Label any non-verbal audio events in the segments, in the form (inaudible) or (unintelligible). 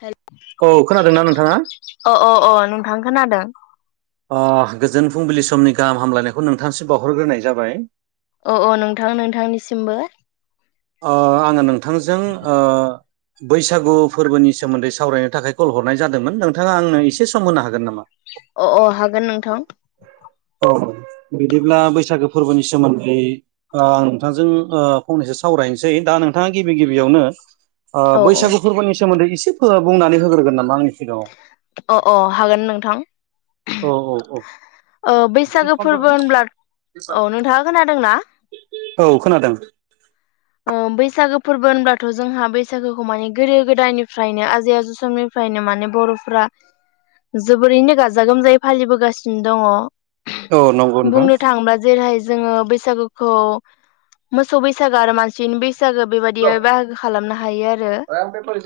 हेल औ खोनादोंना नोंथाङा अ अ अ नोंथां खोनादों। अ गोजोन फुंबिलि समनि गाहाम हामलायनायखौ नोंथांसिम बावहरग्रोनाय जाबाय। अ अ नोंथां नोंथांनिसिमबो। ओ आङो नोंथांजों ओ बैसागु फोर्बोनि सोमोन्दै सावरायनो थाखाय कल हरनाय जादोंमोन नोंथाङा आंनो एसे सम होनो हागोन नामा? अ अ हागोन नोंथां। औ (unintelligible) बिदिब्ला बैसागो फोर्बोनि सोमोन्दै आं नोंथांजों फंनैसो सावरायनोसै दा नोंथाङा गिबि गिबियावनो ओ औ औ बैसागु फोरबोनि सोमोन्दै एसे (unintelligible) बुंनानै होग्रोगोन नामा आंनो? अ अ हागोन नोंथां। औ औ औ। ओ बैसागो फोर्बो होनब्ला औ नोंथाङा खोनादोंना? औ खोनादों। ओ बैसागो फोरबो होनब्लाथ' जोंहा बैसागोखौ माने गोदो-गोदायनिफ्रायनो आजै-आजैनिफ्राय फ्रायनो माने बर'फ्रा जोबोरैनो गाजा गोमजायै फालिबोगासिनो औ नंगौ दङ नोंथां बुंनो थाङोबा जेरैहाय जोङो बैसागुखौ मोसौ बैसागो आरो मानसिनि बै बैसागो बेबायदि बाहागो खालामनो हायो आ रो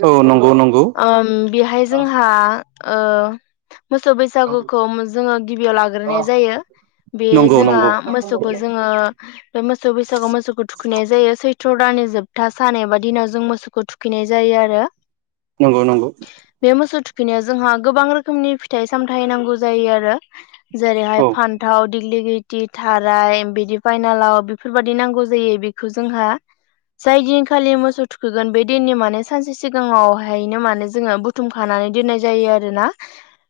औ नंगौ नंगौ ओम बेहाय जोंहा ओ मोसौ बैसागुखौ जोङो गिबियाव लाग्रोनाय जायो बे नंगौ जोंहा नंगौ मोसौखौ जोङो बे मोसौ बैसागुआव मोसौखौ थुखैनाय जायो सै थ्र' दाननि जोबथा सान एबा दिनाव जों मोसौखौ थुखैनाय जायो आरो नंगौ नंगौ बिनो जोंहा गोबां रोखोमनि फिथाइ सामथायाइ नांगौ जायो आरो। जेरैहाय औ फान्थाव दिग्लि थि थाराय बिदि फाइनालाव बेफोरबायाददि नांगौ जायो बेखौ जोंहा (inaudible) जाय दिनखालि मोसौ थुखोगोन बे दिननि माने सानसे सिगाङावहायनो माने जोङो बुथुमखानानै दोन्नाय जायो आरोना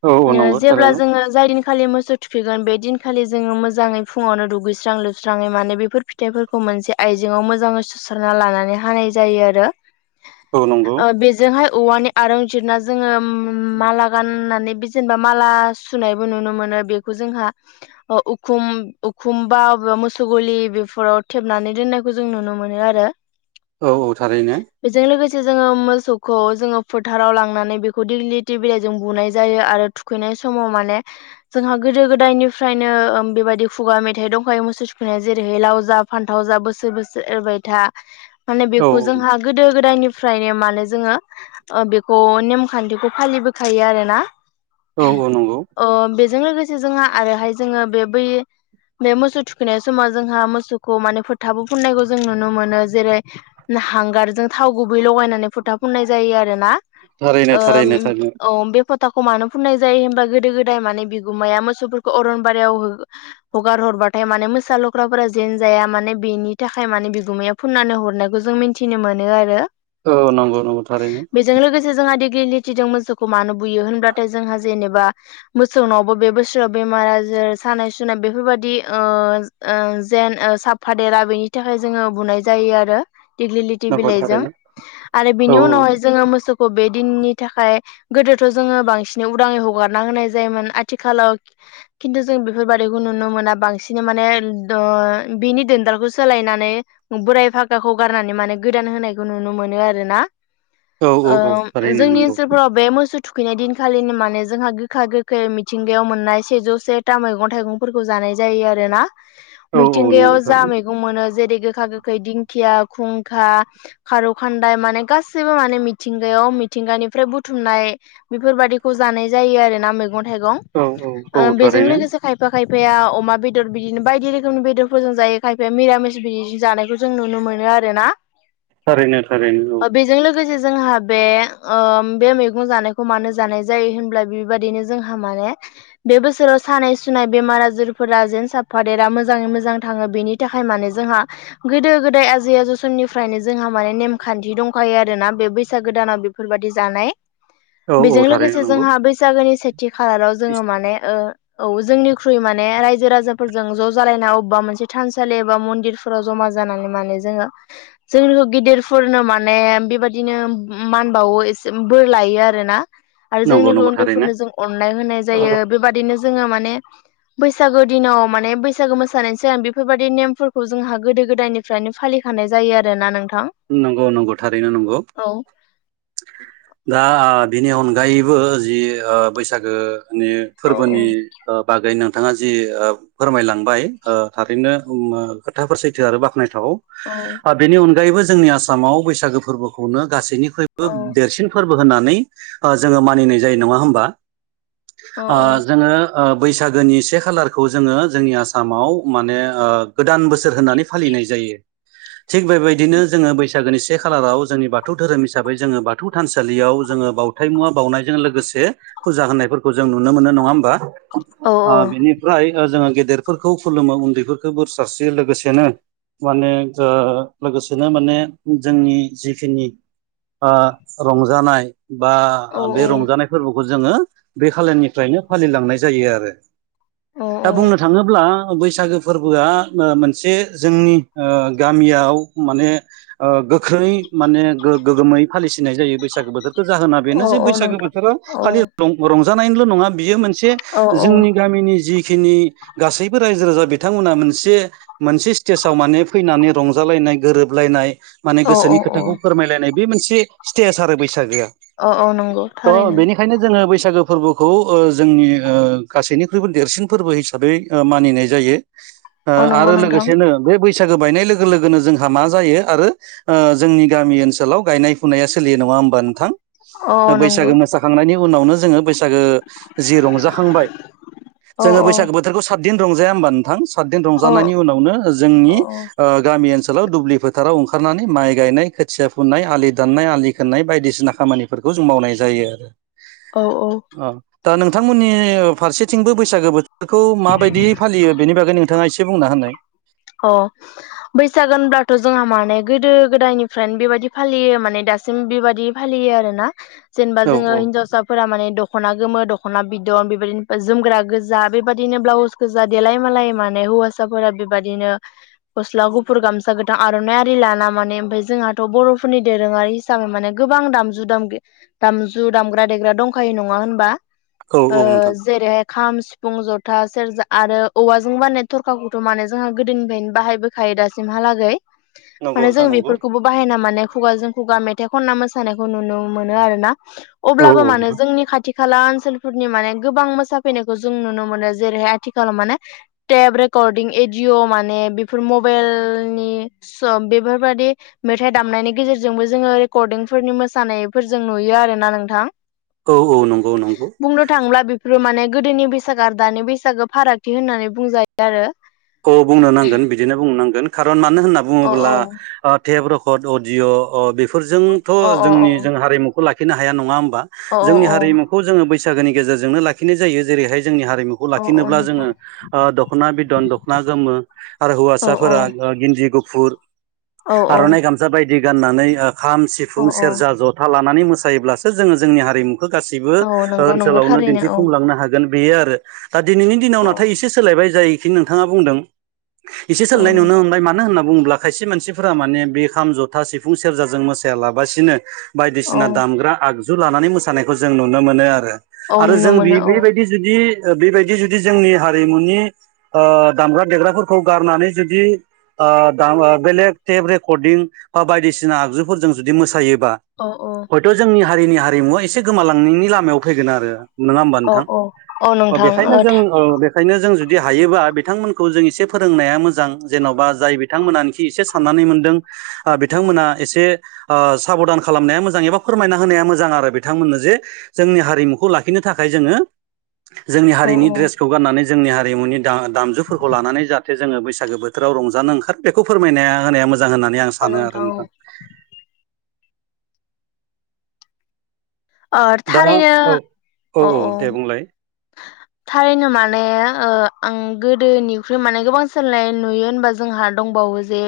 औ औ नंगौ जेब्ला थारैनो जोंङो जाय खालि मोसौ थुखैगोन बे दिनखालि जोङो मोजाङै फुङावनो दुगैस्रां लोबस्राङै माने बेफोर फिथाइफोरखौ मोनसे आइजाव मोजांङै स स्राना लानानै हानाय जायो आरो औ नंगौ ओ बेजोंहाय औवानि आरंजिरना जोङो माला गाननानै बि जेनेबा माला सुनायबो नुनो मोनो बेखौ जोंहा उखुम उखुमबा बा मोसौ गलि बेफोराव थेबनानै दोननायखौ जों नुनो मोनो आरो औ औ थारैनो से जोङो मोसौखौ जोङो फोथाराव लांनानै बेखौ दिगलिथि बिलाइजों बुनाय जायो आरो थुखैनाय समाव माने जोंहा गोदो गोदायनिफ्रायनो बेबायदि खुगा मेथाइ दंखायो मोसौ थुखुनाय जे जेरैहै लाव जा फानथाव जा बोसोर बोसोर एरबाय था माने औ बेखौ जोंहा गोदो-गोदायनि फ्रायनो मानो जोङो बेखौ नेमखान्थिखौ फालिबोखायो आरोना औ औ नंगौ जों लोगोसे जोंहा आरोहाय जोङो बे बै बे मोसौ थुखैनाय समाव जोंहा मोसौखौ माने फोथाबो फुननायखौ जों नुनो मोनो जेरै हांगारजों थाव गुबै लगाय नानै फोथा फोननाय जायो आरोना थारैनो ओ थारैनो थारैनो औ बे फो थाखौ मानो फुननाय जायो होनबा गोदो-गोदाय माने बिगुमाया मोसौफोरखौ अरनबारियाव हगार-हर बाथाय माने मोसा लख्राफोरा जेन जाया माने बेनि थाखाय माने बिगुमाया फुननानै हरनायखौ जों मिथिनो मोनो आरो औ नंगौ नंगौ थारैनो बेजों लोगोसे जोंहा दि गिलिटिजों मोसोखौ मानो बुयो होनब्लााथाय जोंहा जेनेबा मोसौ नआवबो बे बोसोराव बेमार आजार सानाय सुनाय बेफोरबायदि ओ ओ जेन साफादेरा बेनि थाखाय जोङो बुनाय जा जायो आरो दिग्लिलिथि नंगौ बिलाइजों थारैनो आरो औ बिनि उनावहाय जोङो मोसौखौ बे दिननि थाखाय गोदोथ' जोङो बांसिनै उदाङै हगारना होनाय जायोमोन आथिखालाव खिन्थु जों बेफोरबादिखौ नुनो मोना बांसिन माने ओ बिनि दोनदालखौ सोलायनानै बोराय फागाखौ गारनानै माने गोदान होनायखौ नुनो मोनो आरो ना। औ ओ औ औ थारैनो जोंनि नंगौ ओनसोलफोराव बे मोसौ थुखैनाय दिनखालिनो माने जोंहा गोखा गोखै मिथिंगायाव मोननाय सेजौ सेथा मैगं थाइगंफोरखौ जानाय नाय जायो आरो ना औ औ मिथिंगायाव नंगौ जा थारैनो मैगं मोनो जेरै गोखा गोख खै दिंखिया, खुंखा, खारौ खान्दाय माने गासैबो माने मिथिंगायाव मिथिंगानि निफ्राय बुथुमनाय बेफोरबायाददिखौ जानाय जायो आरो ना मैगं थायगं औ ओ औ औ बेजों थारैनो लोगोसे खायफा खायफा फाया अमा बेदर बिदिनो बायदि रोखोमनि बेदरफोरजों जायो खायफाया मिरामिस बिदि जानायखौ जों नुनो मोनो आरोना थारैनो -थारैनो औ बेजों लोगोसे जोंहा बे बे मैगं जानायखौ मानो जानाय जायो होनब्ला बेबायदिनो जोंहा माने बे बोसोराव सानाय -सुनाय, बेमार- आजारफोरा जेन साफादेरा मोजाङै मोजां थाङो बेनि थाखाय माने जोंहा गोदो- गोदाय आजै -आजौ समनिफ्रायनो जोंहा माने नेमखान्थि दंखायो आरोना बे बैसागोदानाव बेफोरबायदि जानाय औ औ बेजों थारैनो लोगोसे नंगौ जोंहा बैसागोनि सेथि खालाराव जोङो माने औ जोंनिख्रुइ माने रायजो -राजाफोरजों ज' जालायना अबेबा मोनसे थानसालि एबा मन्दिरफोराव जमा जानानै मान जोङो जों गेदिरफोरनो माने बेबायदिनो मानबावो बोर लायो आरोना आरो नंगौ जोंनि नंगौ थारैनो उन्दैफोरनो जों अननाय होनाय जायो बेबाददिनो जों जोङो माने बैसागो दिनाव माने बैसागो मोसानायनि सिगां बेफोरबायदि नेमफोरखौ जों हागोन गोदो- गोदायनिफ्रायनो फालिखानाय जायो आरोना नोंथां नंगौ नंगौ थारैनो नंगौ औ दा बिनि अनगायैबो जि बैसागोनि औ फोरबोनि बागै नोंथाङा नोंथाङा जि फोरमायलांबाय थारैनो खोथाफोर सैथो आरो बाख्नायथाव औ बेनि अनगायैबो जोंनि आसामाव बैसागो फोरबोखौनो गासैनि बो देरसिन फोरबो होननानै जोङो मानिनाय जायो नङा होमबा औ जोङो बैसागोनि से खालारखौ जोङो जोंनि आसामाव माने गोदान बोसोर होननानै फालिनाय जायो थिग बेबायदिनो जोङो बैसागोनि से खालाराव जोंनि बाथौ धोरोम हिसाबै जोङो बाथौ थानसालियाव जोङो बावथाय मुवा बावनायजों लोगोसे फुजा होननायफोरखौ जों नुनो मोनो नङा होमबा औ बेनिफ्राय जोङो गेदेरफोरखौ खुलुमो उन्दैफोरखौ बोर सारस लोगोसेनो माने लोगोसे बिनो माने जोंनि जिखिनि रंजानाय बा बे रंजानाय फोरबोखौ जोङो बे खालनिफ्रायनो फालिलांनाय जायो आरो औ दा बुंनो थाङोब्ला बैसागो फोरबोआ मोनसे जोंनि गामियाव माने गोख्रै माने गोगोमै फालिसिनाय जायो बैसागो बोथोर जाहोना औ बेनो जे औ बैसागो नोंथां बोथोरा औ खालि रंजानायनिल' नङा बियो मोनसे औ औ जोंनि गामिनि जि नि गासैबो रायजो राजा बिथांमोना मोनसे मोनसे स्टेजाव माने फैनानै रंजालायनाय गोरोबलायनाय माने गोसोनि औ औ खोथाखौ फोरमायलायनाय बे मोनसे स्टेज आरो बैसागोआ औ औ नंगौ थ' थारैनो बेनिखायनो जोङो बैसागो बैसागो फोरबोखौ जोंनि गासैनिख्रुइबो देरसिन फोरबो हिसाबै मानिनाय जायो औ नंगौ आरो नोंथां लोगोसेनो बे बैसागो बायनाय लोगो लोगोनो जों हा मा जायो आरो जोंनि गामि ओनसोलाव गायनाय- फुनाया सोलियो नङा होमबा नोंथां? औ नंगौ बैसागो मोसाखांनायनि उनावनो जोङो बैसागो जि रंजाखांबाय औ जोङो बैसागो बोथोरखौ साथ सातदिन रंजाया होनबा नोंथां? सातदिन औ रंजानायनि उनावनो औ जोंनि गामि ओनसोलाव दुब्लि फोथाराव ओंखारनानै माइ गायनाय, खोथिया फुनाय, आलि दाननाय, आलि खोननाय बायदिसिना खामानिफोरखौ खौ जों मावनाय जायो। औ - औ अ दा नोंथांमोननि फारसेथिंबो बैसागो बोथोरखौ माबायदि फालियो बेनि बागै नोंथाङा एसे बुंना होननाय अ बैसागो होनब्लाथ' जोंहा माने गोदो - गोदायनिफ्रायनो बेबायादि फालियो माने दा सिम बेबायादि फालियो आरो ना जेनेबा औ जोङो औ हिनजावसाफोरा माने दख'ना गोमो द दख'ना बिदन, बेबायदिनो जोमग्रा गोजा बेबायाददिनो ब्लाउस गोजा देलाय -मालाय माने हौवासाफोरा बादिनो गस्ला गुफुर, गामसा गोथां, आर'नाइ लाना माने ओमफ्राय जोंहाथ' बर'फोरनि दोरों आरि हिसाबै माने गोबां दामजु दाम दामजु दामग्रा -देग्रा दंखायो नङा होनबा औ औ नोंथां जेरैय खाम फुं जथा सेरजा आरो औवाजों बानायनाय थरखाखौथ' माने जों गोदोनिफ्रायनो बायायो दासिमहालाै नंगौ माने जों नोंथां नंगौ बेफोरखौबो बाहायना मान खुगा जों खुगा मेथाइ खनना मोसानायखौ नुनो मोनो आरोना औ अब्लाबो औ मानो नोंथां जोंनि खाथि खाला ओनसोलफोरनि माने गोबां मोसाफैनायखौ जों नुनो मोनो जेरैहाय आथिखालाव माने टेप रेकर्डिं एडिअ' माने बेफोर मबाइलनि स बेफोरबाददि मेथाइ दामनायनि गेजेरजों जोंबो जोङो रेकर्डिं फोरनि मोसानायफोरजों नुयो आरो ना नोंथां औ औ नंगौ नंगौ बुंनो थाङोब्ला बेफोरो माने गोदोनि बैसागो आरो दानि बैसागो फारागथि होनानै बुंजायो आरो औ बुंनो नांगोन बिदिनो बुंनो नांगोन खारन मानो होनना अ बुङोब्ला औ टेब रेकर्ड अदिअ फोरजोंथ' अ अ अ जोंनि जों हारिमुखौ लाखिनो हाया नङा होमबा अ जोंनि हारिमुखौ जोङो बै बैसागोनि गेजेरजोंनो लाखिनाय जायो जेरैहाय जोंनि हारिमुखौ अ अ लाखिनोब्ला जोङो नोंथां दख'ना बिदन ना गोमो आरो औ औ हौवासाफोरा गिन्जि गुफुर औ आर'नाइ गामसा बायदि गाननानै खाम, औ सिफुं, सेरजा, औ जथा लानानै मोसायोब्लासो जोङो जोंनि हारिमुखौ बे गासैबो औ नंगौ नंगौ ओनसोलावनो थारैनो औ दिन्थिफुंलांनो हागोन बेयो आरो दा दिनैनि दिनाव औ नाथाय एसे सोलायबाय जायखि नोंथाङा बुंदों एसे औ सोलायनाय नुनो नोंथां मोनबाय मानो होन्ना बुंङो ब्ला खायसे मानसिफोरा माने बे खाम जथा सिफुं सेरजाजों मोसायालाबासिनो औ बायदिसिना दामग्रा आगजु लानानै मोसानायखौ जों नुनो मोनो आरो औ आरो नुनो जों मोनो बे औ बेबायदि जुदि बेबायदि जुदि जोंनि हारिमुनि दामग्रा देग्राफोरखौ गारनानै जुदि बेलेग टेप रेकर्डिं बा बायदिसिना आगजुफोरजों जुदि मोसायो बा औ औ हयथ' जोंनि हारिनि हारिमुवा एसे गोमालांनायनि लामायाव फैगोन आरो नङा होमबा औ नोंथां औ औ नोंथां बेखायनो औ जों बेखायनो जों जुदि हायोबा बिथांमोनखौ जों एसे फोरोंनाया मोजां जेन'बा जाय बिथांमोनानोखि एसे साननानै मोनदों बिथांमोना एसे साबधान खालामनाया मोजां एबा फोरमायना होनाया मोजां आरो बिथांमोननो जे जोंनि हारिमुखौ लाखिनो थाखाय जोङो जोंनि हारिनि औ ड्रेसखौ गाननानै जोंनि हारिमुनि दामजुफोरखौ लानानै जाहाथे जोङो बैसाग बैसागो बोथोराव रंजानो ओंखारो बेखौ फोरमायनाया होनाया मोजां होननानै आं सानो आरो नोंथां औ दा थारैनो औ औ औ दे बुंलाय थारैनो माने आं गोदोनिख्रुइ माने गोबां सोलाय नुयो होनबा जोंहा दंबावो वो जे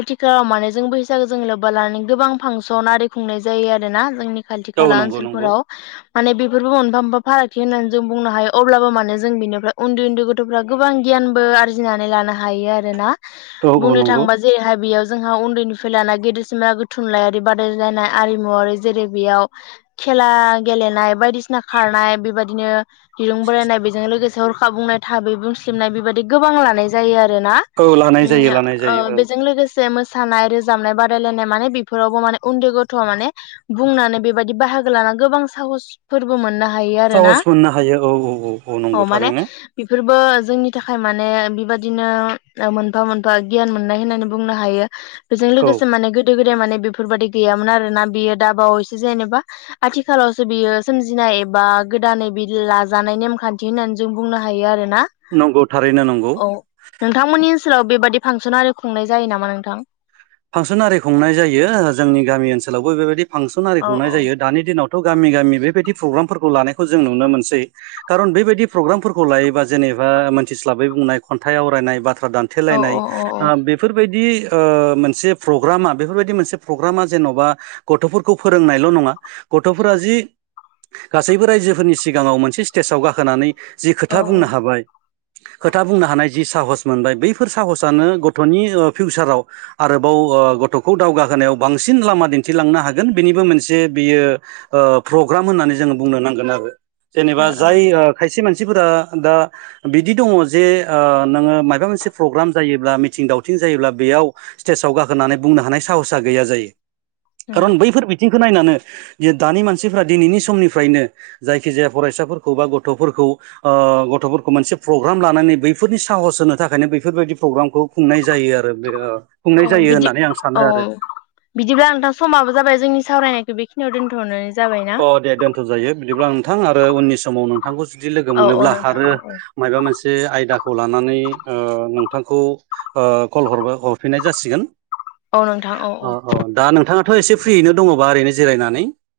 आथिखालाव माने जों बैसागु जों लोब्बा लानानै गोबां फांसन आरि खुंनाय जायो आरोोना जोंनि खाथि औ खाला नंगौ नंगौ ओनसोलफोराव माने बेफोरबो मोनफा मोनफा फारागथि होननानै जों बुंनो हायो अब्लाबो मानो जों बिनिफ्राय उन्दै उन्दै गथ'फ्रा गोबां गियानबो आरजिनानै लानो हायो आरोना औ औ बुंनो नंगौ थांबा जेरैहाय बेयाव जोंहा उन्दैनिफ्राय लानाय गेदेरसिमहालागै थुनलायारि बादायलायनाय आरिमुवारि जेरै बेयाव खेला गेलेनाय बायदिसिना खारनाय बेबायदिनो दिरुं बोलायनाय बेजों लोगोसे हरखाब बुंनाय थाबै बुंस्लिबनाय बेबायदि गोबां लानाय जायो आरो आरो ना औ लानाय ओ जायो लानाय जायो ओम औ बेजों लोगोसे बे मोसानाय रोजाबनाय बादायलायनाय माने बेफोरावबो माने उन्दै गथ'आ माने बुंनानै बेबायदि बाहाय बाहागो लाना गोबां साहसफोरबो मोननो हायो आरोना। साहस मोननो हायो औ औ औ औ नंगौ थारैनो। बेफोरबो जोंनि थाखाय माने बेबादिनो मोनफा मोनफा गियान मोननाय होननानै बुंनो हायो। बेजों औ लोगोसे माने गोदो गोदाय माने बेफोरबायदि गैयामोन आरोना बियो दाबावैसो जेनेबा आथिखालावसो बियो सोमजिनाय बा गोदानै बे लाजानाय नेमखान्थि होननानै जों बुंनो हायो आरोना। ना। नंगौ थारैनो नंगौ औ नोंथांमोननि ओनसोलाव बेबादि फांसन आरो खुंनाय जायो नामा नोंथां? फांसन आरि खुंनाय जायो जोंनि गामि ओनसोलावबो बेबायदि फांसन आरि औ खुंनाय औ जायो दानि दिनावथ' थ' गामि गामि बेबायदि प्रग्रामफोरखौ लानायखौ जों नुनो मोनसै खारन बेबायदि प्रग्रामफोरखौ लायोबा जेनेबा एबा मोनथिस्लाबै बुंनाय खन्थाइ आवरायनाय बाथ्रा औ दानथेलायनाय उम ओ बेफोरबायदि ओ मोन मोनसे प्रग्रामा बेफोरबायदि मोनसे प्रग्रामा जेन'बा गथ'फोरखौ फोरोंनायल' नङा गथ'फोरा जि जि गासैबो रायजोफोरनि सिगाङाव मोनसे स्टेजाव गाखोनानै जि औ खोथा बुंनो ओ हाबाय खोथा बुंनो हानाय जि साहस मोनबाय बैफोर साहसानो गथ'नि फिउचाराव आरोबाव ओ गथ'खौ दावगाहोनायाव बांसिन लामा दिन्थिलांनो हागोन बेनिबो मोनसे बियो ओ प्रग्राम होननानै जोङो बुंनो नांगोन आरो जेनेबा जाय खायसे मानसि सिफोरा दा बिदि दङ जे ओ नोङो माबा मोनसे प्रग्राम जायोब्ला मिथिं दावथिं जायोब्ला बेयाव स्तेजआव गाखोनानै बुंनो हानाय साहसआ गैया जायो। ओ खारन बैफोर बिथिं खौ नायनानै जे दानि मानसिफ्रा दिनैनि समनिफ्रायनो जायखिजाया फरायसाफोरखौ बा गथ'फोरखौ ओ गथ'फोरखौ मोनसे प्रग्राम लानानै बैफोरनि साहस होनो थाखायनो बैफोरबायदि प्रग्रामखौ खुंनाय जायो जायो आरो बे खुंनाय औ बिदि होननानै आं सानो औ आरो बिदिब्ला नोंथां समाबो जाबाय जोंनि सावरायनायखौ बेखियाव दोन्थ'नो अ दे दोनथ'जायो बिदिब्ला नोंथां आरो उननि समाव नोंथां नोंथांखौ जुदि लोगो औ औ मोनोब्ला नोंथां आरो औ माबा मोनसे आयदाखौ लानानै ओ नों थांखौ ओ कल हर हरफिननाय जासिगोन। अ औ दा नोंथांङाथ' एसे फ्रियैनो दङबा ओरैनो जिरायनानै?